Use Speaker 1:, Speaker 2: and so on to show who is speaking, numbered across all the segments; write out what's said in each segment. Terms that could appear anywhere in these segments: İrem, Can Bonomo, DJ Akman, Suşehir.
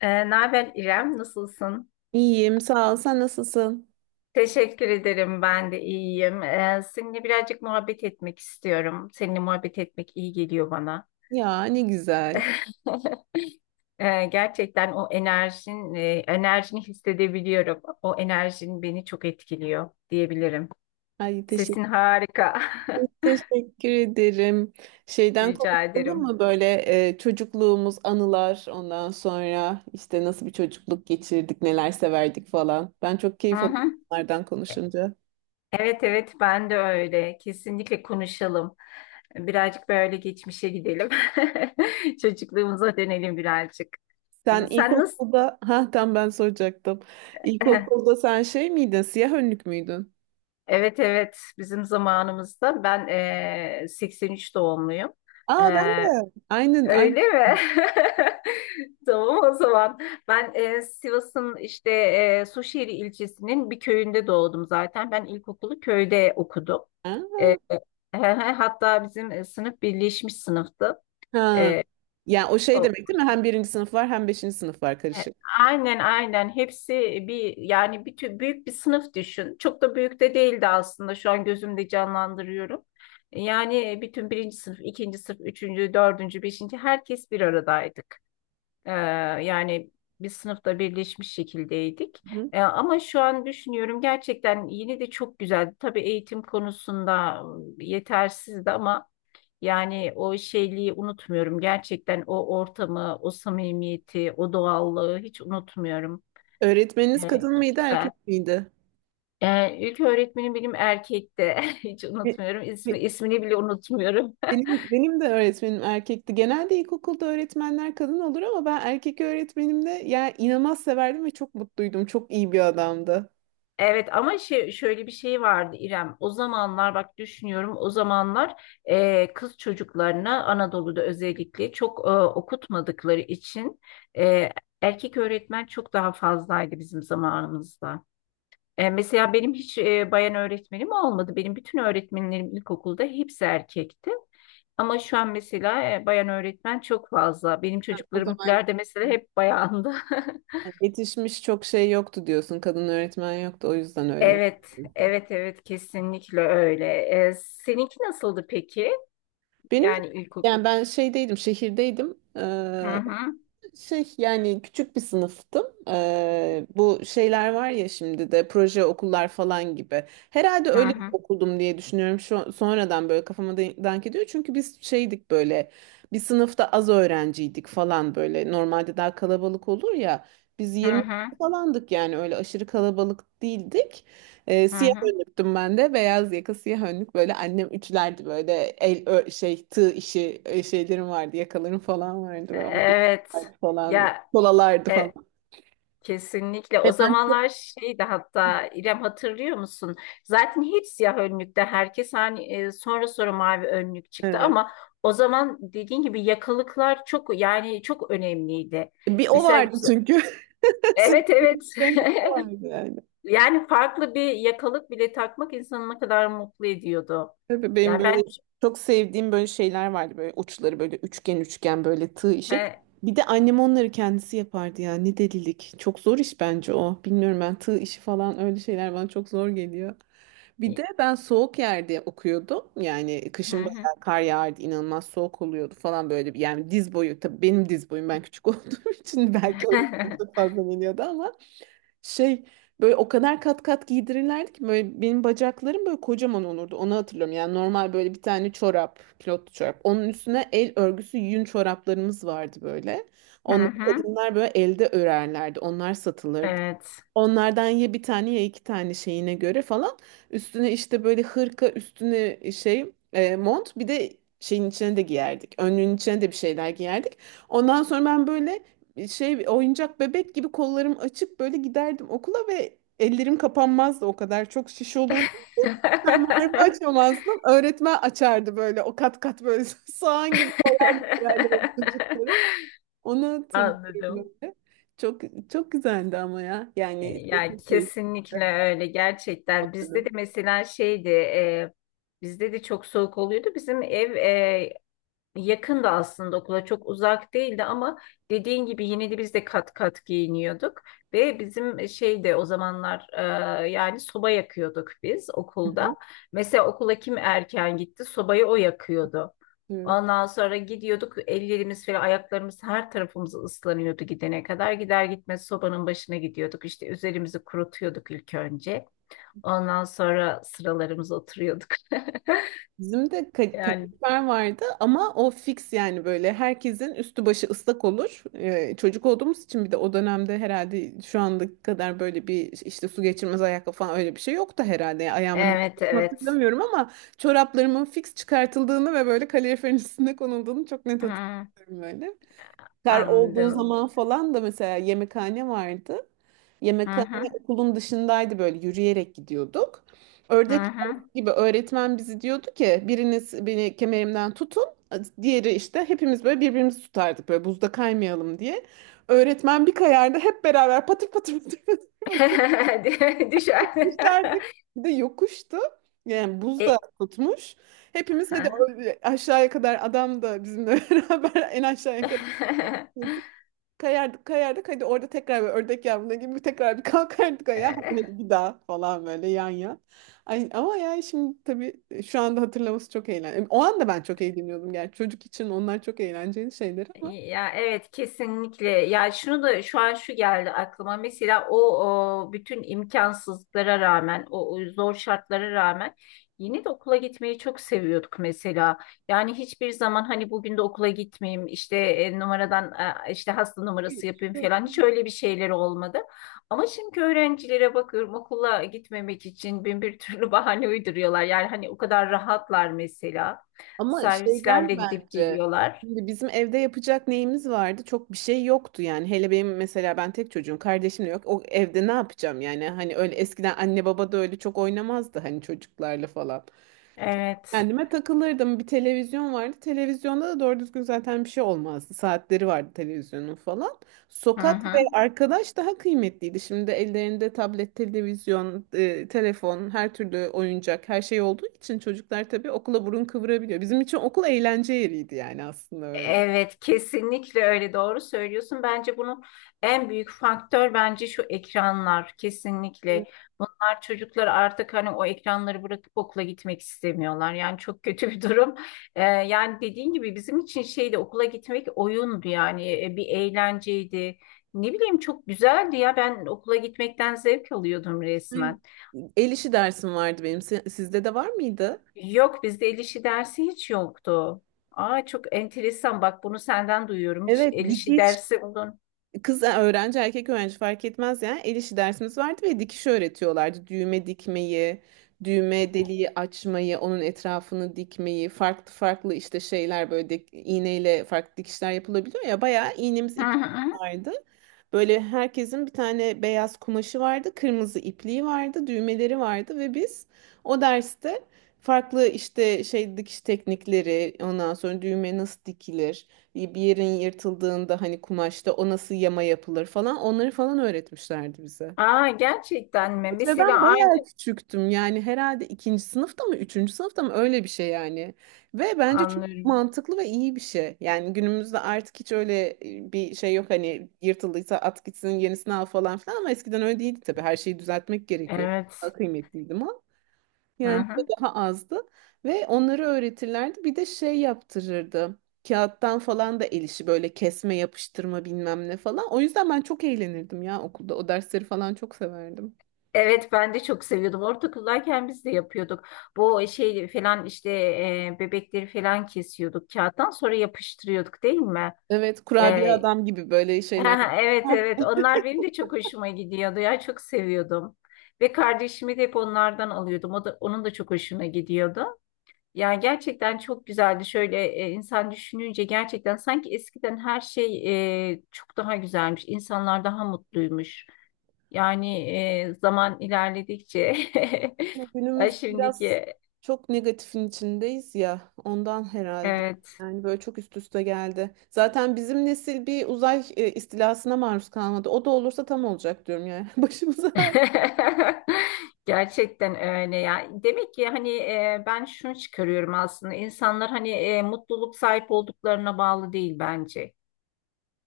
Speaker 1: Naber İrem, nasılsın?
Speaker 2: İyiyim, sağ ol. Sen nasılsın?
Speaker 1: Teşekkür ederim, ben de iyiyim. Seninle birazcık muhabbet etmek istiyorum. Seninle muhabbet etmek iyi geliyor bana.
Speaker 2: Ya ne güzel.
Speaker 1: Gerçekten enerjini hissedebiliyorum. O enerjin beni çok etkiliyor diyebilirim.
Speaker 2: Ay
Speaker 1: Sesin
Speaker 2: teşekkür,
Speaker 1: harika.
Speaker 2: Teşekkür ederim. Şeyden
Speaker 1: Rica
Speaker 2: konuşalım
Speaker 1: ederim.
Speaker 2: mı böyle çocukluğumuz, anılar, ondan sonra işte nasıl bir çocukluk geçirdik, neler severdik falan. Ben çok
Speaker 1: Hı
Speaker 2: keyif alıyorum
Speaker 1: hı.
Speaker 2: bunlardan konuşunca.
Speaker 1: Evet evet, ben de öyle. Kesinlikle konuşalım. Birazcık böyle geçmişe gidelim. Çocukluğumuza dönelim birazcık.
Speaker 2: Sen
Speaker 1: Sen nasıl
Speaker 2: ilkokulda, ha tam ben soracaktım. İlkokulda sen şey miydin, siyah önlük müydün?
Speaker 1: Evet evet, bizim zamanımızda ben 83 doğumluyum.
Speaker 2: Aa ben
Speaker 1: Eee,
Speaker 2: de. Aynen, aynen.
Speaker 1: Öyle mi? Tamam o zaman. Ben Sivas'ın işte Suşehir ilçesinin bir köyünde doğdum zaten. Ben ilkokulu köyde okudum. Eee,
Speaker 2: Ha.
Speaker 1: Hatta bizim sınıf birleşmiş sınıftı.
Speaker 2: Ha.
Speaker 1: Ee,
Speaker 2: Yani o şey
Speaker 1: o-
Speaker 2: demek değil mi? Hem birinci sınıf var hem beşinci sınıf var
Speaker 1: E,
Speaker 2: karışık.
Speaker 1: Aynen aynen, hepsi bir, yani büyük bir sınıf düşün. Çok da büyük de değildi aslında, şu an gözümde canlandırıyorum. Yani bütün birinci sınıf, ikinci sınıf, üçüncü, dördüncü, beşinci, herkes bir aradaydık. Ee, Yani biz sınıfta birleşmiş şekildeydik.
Speaker 2: Hı.
Speaker 1: Ama şu an düşünüyorum, gerçekten yine de çok güzeldi. Tabii eğitim konusunda yetersizdi ama yani o şeyliği unutmuyorum. Gerçekten o ortamı, o samimiyeti, o doğallığı hiç unutmuyorum.
Speaker 2: Öğretmeniniz
Speaker 1: Evet,
Speaker 2: kadın
Speaker 1: çok
Speaker 2: mıydı,
Speaker 1: güzel.
Speaker 2: erkek miydi?
Speaker 1: İlk öğretmenim benim erkekti. Hiç
Speaker 2: Be-
Speaker 1: unutmuyorum. İsmi,
Speaker 2: be-
Speaker 1: ismini bile unutmuyorum.
Speaker 2: benim de öğretmenim erkekti. Genelde ilkokulda öğretmenler kadın olur ama ben erkek öğretmenimde yani inanılmaz severdim ve çok mutluydum. Çok iyi bir adamdı.
Speaker 1: Evet ama şöyle bir şey vardı İrem. O zamanlar bak düşünüyorum, o zamanlar kız çocuklarına Anadolu'da özellikle çok okutmadıkları için e, erkek öğretmen çok daha fazlaydı bizim zamanımızda. Mesela benim hiç bayan öğretmenim olmadı. Benim bütün öğretmenlerim ilkokulda hepsi erkekti. Ama şu an mesela bayan öğretmen çok fazla. Benim
Speaker 2: O zaman
Speaker 1: çocuklarımkiler de mesela hep bayandı.
Speaker 2: yetişmiş çok şey yoktu diyorsun. Kadın öğretmen yoktu. O yüzden öyle.
Speaker 1: Evet, evet, evet, kesinlikle öyle. Seninki nasıldı peki?
Speaker 2: Benim de-
Speaker 1: Yani ilk
Speaker 2: Yani ben şeydeydim, şehirdeydim.
Speaker 1: Hı hı,
Speaker 2: Şey yani küçük bir sınıftım. Bu şeyler var ya şimdi de proje okullar falan gibi. Herhalde
Speaker 1: hı
Speaker 2: öyle bir
Speaker 1: hı,
Speaker 2: okuldum diye düşünüyorum. Şu, sonradan böyle kafama dank ediyor. Çünkü biz şeydik böyle bir sınıfta az öğrenciydik falan böyle. Normalde daha kalabalık olur ya. Biz
Speaker 1: hı
Speaker 2: 20
Speaker 1: hı,
Speaker 2: falandık yani öyle aşırı kalabalık değildik.
Speaker 1: hı
Speaker 2: Siyah
Speaker 1: hı.
Speaker 2: önlüktüm ben de. Beyaz yaka siyah önlük böyle annem ütülerdi böyle şey tığ işi şeylerim vardı yakalarım falan vardı böyle
Speaker 1: Evet.
Speaker 2: falan.
Speaker 1: Ya
Speaker 2: Kolalardı
Speaker 1: e,
Speaker 2: falan.
Speaker 1: kesinlikle. O
Speaker 2: Ve ben
Speaker 1: zamanlar
Speaker 2: çok.
Speaker 1: şeydi, hatta İrem, hatırlıyor musun? Zaten hep siyah önlükte herkes, hani sonra sonra mavi önlük çıktı
Speaker 2: Evet.
Speaker 1: ama o zaman dediğin gibi yakalıklar çok, yani çok önemliydi.
Speaker 2: Bir o
Speaker 1: Mesela
Speaker 2: vardı
Speaker 1: güzel-
Speaker 2: çünkü.
Speaker 1: evet evet.
Speaker 2: Sizden koku vardı yani.
Speaker 1: Yani farklı bir yakalık bile takmak insanı ne kadar mutlu ediyordu.
Speaker 2: Tabii benim
Speaker 1: Yani
Speaker 2: böyle
Speaker 1: ben
Speaker 2: çok sevdiğim böyle şeyler vardı. Böyle uçları böyle üçgen üçgen böyle tığ işi.
Speaker 1: He,
Speaker 2: Bir de annem onları kendisi yapardı ya. Ne delilik. Çok zor iş bence o. Bilmiyorum ben tığ işi falan öyle şeyler bana çok zor geliyor. Bir de ben soğuk yerde okuyordum. Yani kışın
Speaker 1: hı hı.
Speaker 2: bayağı kar yağardı, inanılmaz soğuk oluyordu falan böyle. Yani diz boyu, tabii benim diz boyum ben küçük olduğum için belki o yüzden çok fazla geliyordu ama şey böyle o kadar kat kat giydirirlerdi ki böyle benim bacaklarım böyle kocaman olurdu. Onu hatırlıyorum. Yani normal böyle bir tane çorap, pilotlu çorap. Onun üstüne el örgüsü yün çoraplarımız vardı böyle.
Speaker 1: Hı
Speaker 2: Onları
Speaker 1: hı.
Speaker 2: kadınlar böyle elde örerlerdi. Onlar satılırdı.
Speaker 1: Evet.
Speaker 2: Onlardan ya bir tane ya iki tane şeyine göre falan. Üstüne işte böyle hırka, üstüne şey mont bir de şeyin içine de giyerdik. Önlüğün içine de bir şeyler giyerdik. Ondan sonra ben böyle şey oyuncak bebek gibi kollarım açık böyle giderdim okula ve ellerim kapanmazdı o kadar çok şiş olurdu. Fermuarımı açamazdım. Öğretmen açardı böyle o kat kat böyle soğan gibi koyardı sırayla böyle çocukları. Onu hatırlıyorum
Speaker 1: Anladım.
Speaker 2: böyle. Çok çok güzeldi ama ya. Yani işte
Speaker 1: Yani
Speaker 2: çok keyifli.
Speaker 1: kesinlikle öyle, gerçekten. Bizde de
Speaker 2: Anladım.
Speaker 1: mesela şeydi, bizde de çok soğuk oluyordu. Bizim ev Yakın da aslında, okula çok uzak değildi ama dediğin gibi yine de biz de kat kat giyiniyorduk ve bizim şey de o zamanlar, yani soba yakıyorduk biz
Speaker 2: Hı hı.
Speaker 1: okulda. Mesela okula kim erken gitti, sobayı o yakıyordu.
Speaker 2: Evet.
Speaker 1: Ondan sonra gidiyorduk, ellerimiz falan, ayaklarımız, her tarafımız ıslanıyordu gidene kadar. Gider gitmez sobanın başına gidiyorduk, işte üzerimizi kurutuyorduk ilk önce. Ondan sonra sıralarımıza oturuyorduk.
Speaker 2: Bizim de
Speaker 1: Yani
Speaker 2: kadifer vardı ama o fix yani böyle herkesin üstü başı ıslak olur. Çocuk olduğumuz için bir de o dönemde herhalde şu andaki kadar böyle bir işte su geçirmez ayakkabı falan öyle bir şey yoktu herhalde. Yani ayağımın
Speaker 1: evet evet.
Speaker 2: hatırlamıyorum ama çoraplarımın fix çıkartıldığını ve böyle kaloriferin üstüne konulduğunu çok net
Speaker 1: Hmm,
Speaker 2: hatırlıyorum böyle. Kar olduğu
Speaker 1: anladım.
Speaker 2: zaman falan da mesela yemekhane vardı.
Speaker 1: Hı
Speaker 2: Yemekhane
Speaker 1: hı.
Speaker 2: okulun dışındaydı böyle yürüyerek gidiyorduk.
Speaker 1: Hı
Speaker 2: Ördek
Speaker 1: hı.
Speaker 2: yavrusu gibi öğretmen bizi diyordu ki biriniz beni kemerimden tutun. Diğeri işte hepimiz böyle birbirimizi tutardık böyle buzda kaymayalım diye. Öğretmen bir kayardı hep beraber patır patır patır patır patır
Speaker 1: Düşer.
Speaker 2: düşerdik. Bir de yokuştu. Yani buz da
Speaker 1: E,
Speaker 2: tutmuş. Hepimiz
Speaker 1: hı
Speaker 2: hadi
Speaker 1: hı.
Speaker 2: öyle aşağıya kadar adam da bizimle beraber en aşağıya kadar kayardık kayardık hadi orada tekrar böyle ördek yavruna gibi tekrar bir kalkardık ayağa hadi, hadi bir daha falan böyle yan yan. Ay, ama yani şimdi tabii şu anda hatırlaması çok eğlenceli. O anda ben çok eğleniyordum yani çocuk için onlar çok eğlenceli şeyler ama.
Speaker 1: Ya evet, kesinlikle. Ya şunu da, şu an şu geldi aklıma. Mesela o bütün imkansızlıklara rağmen, o zor şartlara rağmen yine de okula gitmeyi çok seviyorduk mesela. Yani hiçbir zaman hani bugün de okula gitmeyeyim, işte numaradan, işte hasta
Speaker 2: Hiç.
Speaker 1: numarası yapayım falan, hiç öyle bir şeyler olmadı. Ama şimdi öğrencilere bakıyorum, okula gitmemek için bin bir türlü bahane uyduruyorlar. Yani hani o kadar rahatlar mesela.
Speaker 2: Ama
Speaker 1: Servislerle
Speaker 2: şeyden
Speaker 1: gidip
Speaker 2: bence
Speaker 1: geliyorlar.
Speaker 2: şimdi bizim evde yapacak neyimiz vardı? Çok bir şey yoktu yani. Hele benim mesela ben tek çocuğum, kardeşim de yok. O evde ne yapacağım yani? Hani öyle eskiden anne baba da öyle çok oynamazdı hani çocuklarla falan.
Speaker 1: Evet.
Speaker 2: Kendime takılırdım. Bir televizyon vardı. Televizyonda da doğru düzgün zaten bir şey olmazdı. Saatleri vardı televizyonun falan.
Speaker 1: Hı
Speaker 2: Sokak ve
Speaker 1: hı.
Speaker 2: arkadaş daha kıymetliydi. Şimdi ellerinde tablet, televizyon, telefon, her türlü oyuncak, her şey olduğu için çocuklar tabii okula burun kıvırabiliyor. Bizim için okul eğlence yeriydi yani aslında öyle.
Speaker 1: Evet, kesinlikle öyle, doğru söylüyorsun. Bence bunun en büyük faktör bence şu ekranlar, kesinlikle. Bunlar, çocuklar artık hani o ekranları bırakıp okula gitmek istemiyorlar. Yani çok kötü bir durum. Yani dediğin gibi bizim için şeydi, okula gitmek oyundu yani, bir eğlenceydi. Ne bileyim, çok güzeldi ya, ben okula gitmekten zevk alıyordum
Speaker 2: Şey,
Speaker 1: resmen.
Speaker 2: El işi dersim vardı benim. Sizde de var mıydı?
Speaker 1: Yok, bizde el işi dersi hiç yoktu. Aa, çok enteresan, bak, bunu senden duyuyorum. Hiç
Speaker 2: Evet,
Speaker 1: el işi
Speaker 2: dikiş.
Speaker 1: dersi olun.
Speaker 2: Kız öğrenci erkek öğrenci fark etmez yani el işi dersimiz vardı ve dikiş öğretiyorlardı. Düğme dikmeyi, düğme deliği açmayı, onun etrafını dikmeyi, farklı farklı işte şeyler böyle iğneyle farklı dikişler yapılabiliyor ya bayağı iğnemiz
Speaker 1: Hı
Speaker 2: ipliğimiz
Speaker 1: hı.
Speaker 2: vardı. Böyle herkesin bir tane beyaz kumaşı vardı, kırmızı ipliği vardı, düğmeleri vardı ve biz o derste farklı işte şey dikiş teknikleri, ondan sonra düğme nasıl dikilir bir yerin yırtıldığında hani kumaşta o nasıl yama yapılır falan onları falan öğretmişlerdi bize.
Speaker 1: Aa, gerçekten mi?
Speaker 2: Evet, ve
Speaker 1: Mesela
Speaker 2: ben
Speaker 1: aynı
Speaker 2: bayağı küçüktüm yani herhalde ikinci sınıfta mı üçüncü sınıfta mı öyle bir şey yani. Ve bence çok
Speaker 1: anlıyorum.
Speaker 2: mantıklı ve iyi bir şey. Yani günümüzde artık hiç öyle bir şey yok hani yırtıldıysa at gitsin yenisini al falan filan ama eskiden öyle değildi tabii her şeyi düzeltmek gerekiyordu. Daha
Speaker 1: Evet.
Speaker 2: kıymetliydi
Speaker 1: Hı
Speaker 2: yani bu
Speaker 1: hı.
Speaker 2: daha azdı ve onları öğretirlerdi. Bir de şey yaptırırdı. Kağıttan falan da el işi böyle kesme, yapıştırma bilmem ne falan. O yüzden ben çok eğlenirdim ya okulda. O dersleri falan çok severdim.
Speaker 1: Evet, ben de çok seviyordum. Ortaokuldayken biz de yapıyorduk. Bu şey falan, işte bebekleri falan kesiyorduk kağıttan, sonra yapıştırıyorduk, değil mi?
Speaker 2: Evet, kurabiye
Speaker 1: E,
Speaker 2: adam gibi böyle şeyler.
Speaker 1: Evet evet, onlar benim de çok hoşuma gidiyordu ya, çok seviyordum. Ve kardeşimi de hep onlardan alıyordum. O da, onun da çok hoşuna gidiyordu. Yani gerçekten çok güzeldi. Şöyle insan düşününce, gerçekten sanki eskiden her şey çok daha güzelmiş. İnsanlar daha mutluymuş. Yani zaman ilerledikçe Ay,
Speaker 2: Günümüz biraz
Speaker 1: şimdiki
Speaker 2: çok negatifin içindeyiz ya. Ondan herhalde.
Speaker 1: evet.
Speaker 2: Yani böyle çok üst üste geldi. Zaten bizim nesil bir uzay istilasına maruz kalmadı. O da olursa tam olacak diyorum yani. Başımıza her
Speaker 1: Gerçekten öyle ya. Demek ki hani ben şunu çıkarıyorum aslında. İnsanlar hani mutluluk sahip olduklarına bağlı değil bence.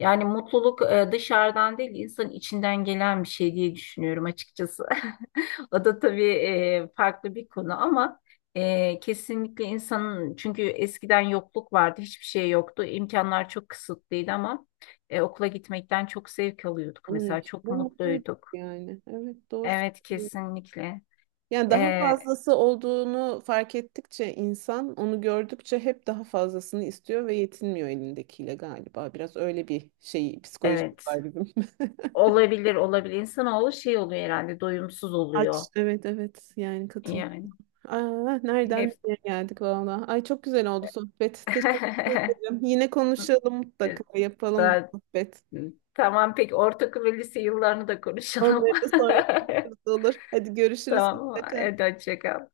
Speaker 1: Yani mutluluk dışarıdan değil, insanın içinden gelen bir şey diye düşünüyorum açıkçası. O da tabii farklı bir konu ama kesinlikle insanın, çünkü eskiden yokluk vardı, hiçbir şey yoktu. İmkanlar çok kısıtlıydı ama okula gitmekten çok zevk alıyorduk
Speaker 2: onun
Speaker 1: mesela,
Speaker 2: için
Speaker 1: çok
Speaker 2: de mutluyduk
Speaker 1: mutluyduk.
Speaker 2: yani. Evet doğru
Speaker 1: Evet,
Speaker 2: söylüyorum.
Speaker 1: kesinlikle.
Speaker 2: Yani daha
Speaker 1: Ee,
Speaker 2: fazlası olduğunu fark ettikçe insan onu gördükçe hep daha fazlasını istiyor ve yetinmiyor elindekiyle galiba. Biraz öyle bir şey psikolojik
Speaker 1: evet.
Speaker 2: var bizim.
Speaker 1: Olabilir, olabilir. İnsanoğlu şey oluyor herhalde, doyumsuz oluyor.
Speaker 2: Aç. Evet evet yani katılıyorum.
Speaker 1: Yani
Speaker 2: Aa, nereden
Speaker 1: hep
Speaker 2: nereye geldik valla. Ay çok güzel oldu sohbet. Teşekkür ederim. Yine konuşalım
Speaker 1: Evet,
Speaker 2: mutlaka yapalım bir
Speaker 1: daha...
Speaker 2: sohbet.
Speaker 1: Tamam, peki ortaokul ve lise yıllarını da konuşalım.
Speaker 2: Onları da sonra konuşuruz olur. Hadi görüşürüz
Speaker 1: Tamam,
Speaker 2: mutlaka.
Speaker 1: hadi hoşça kal.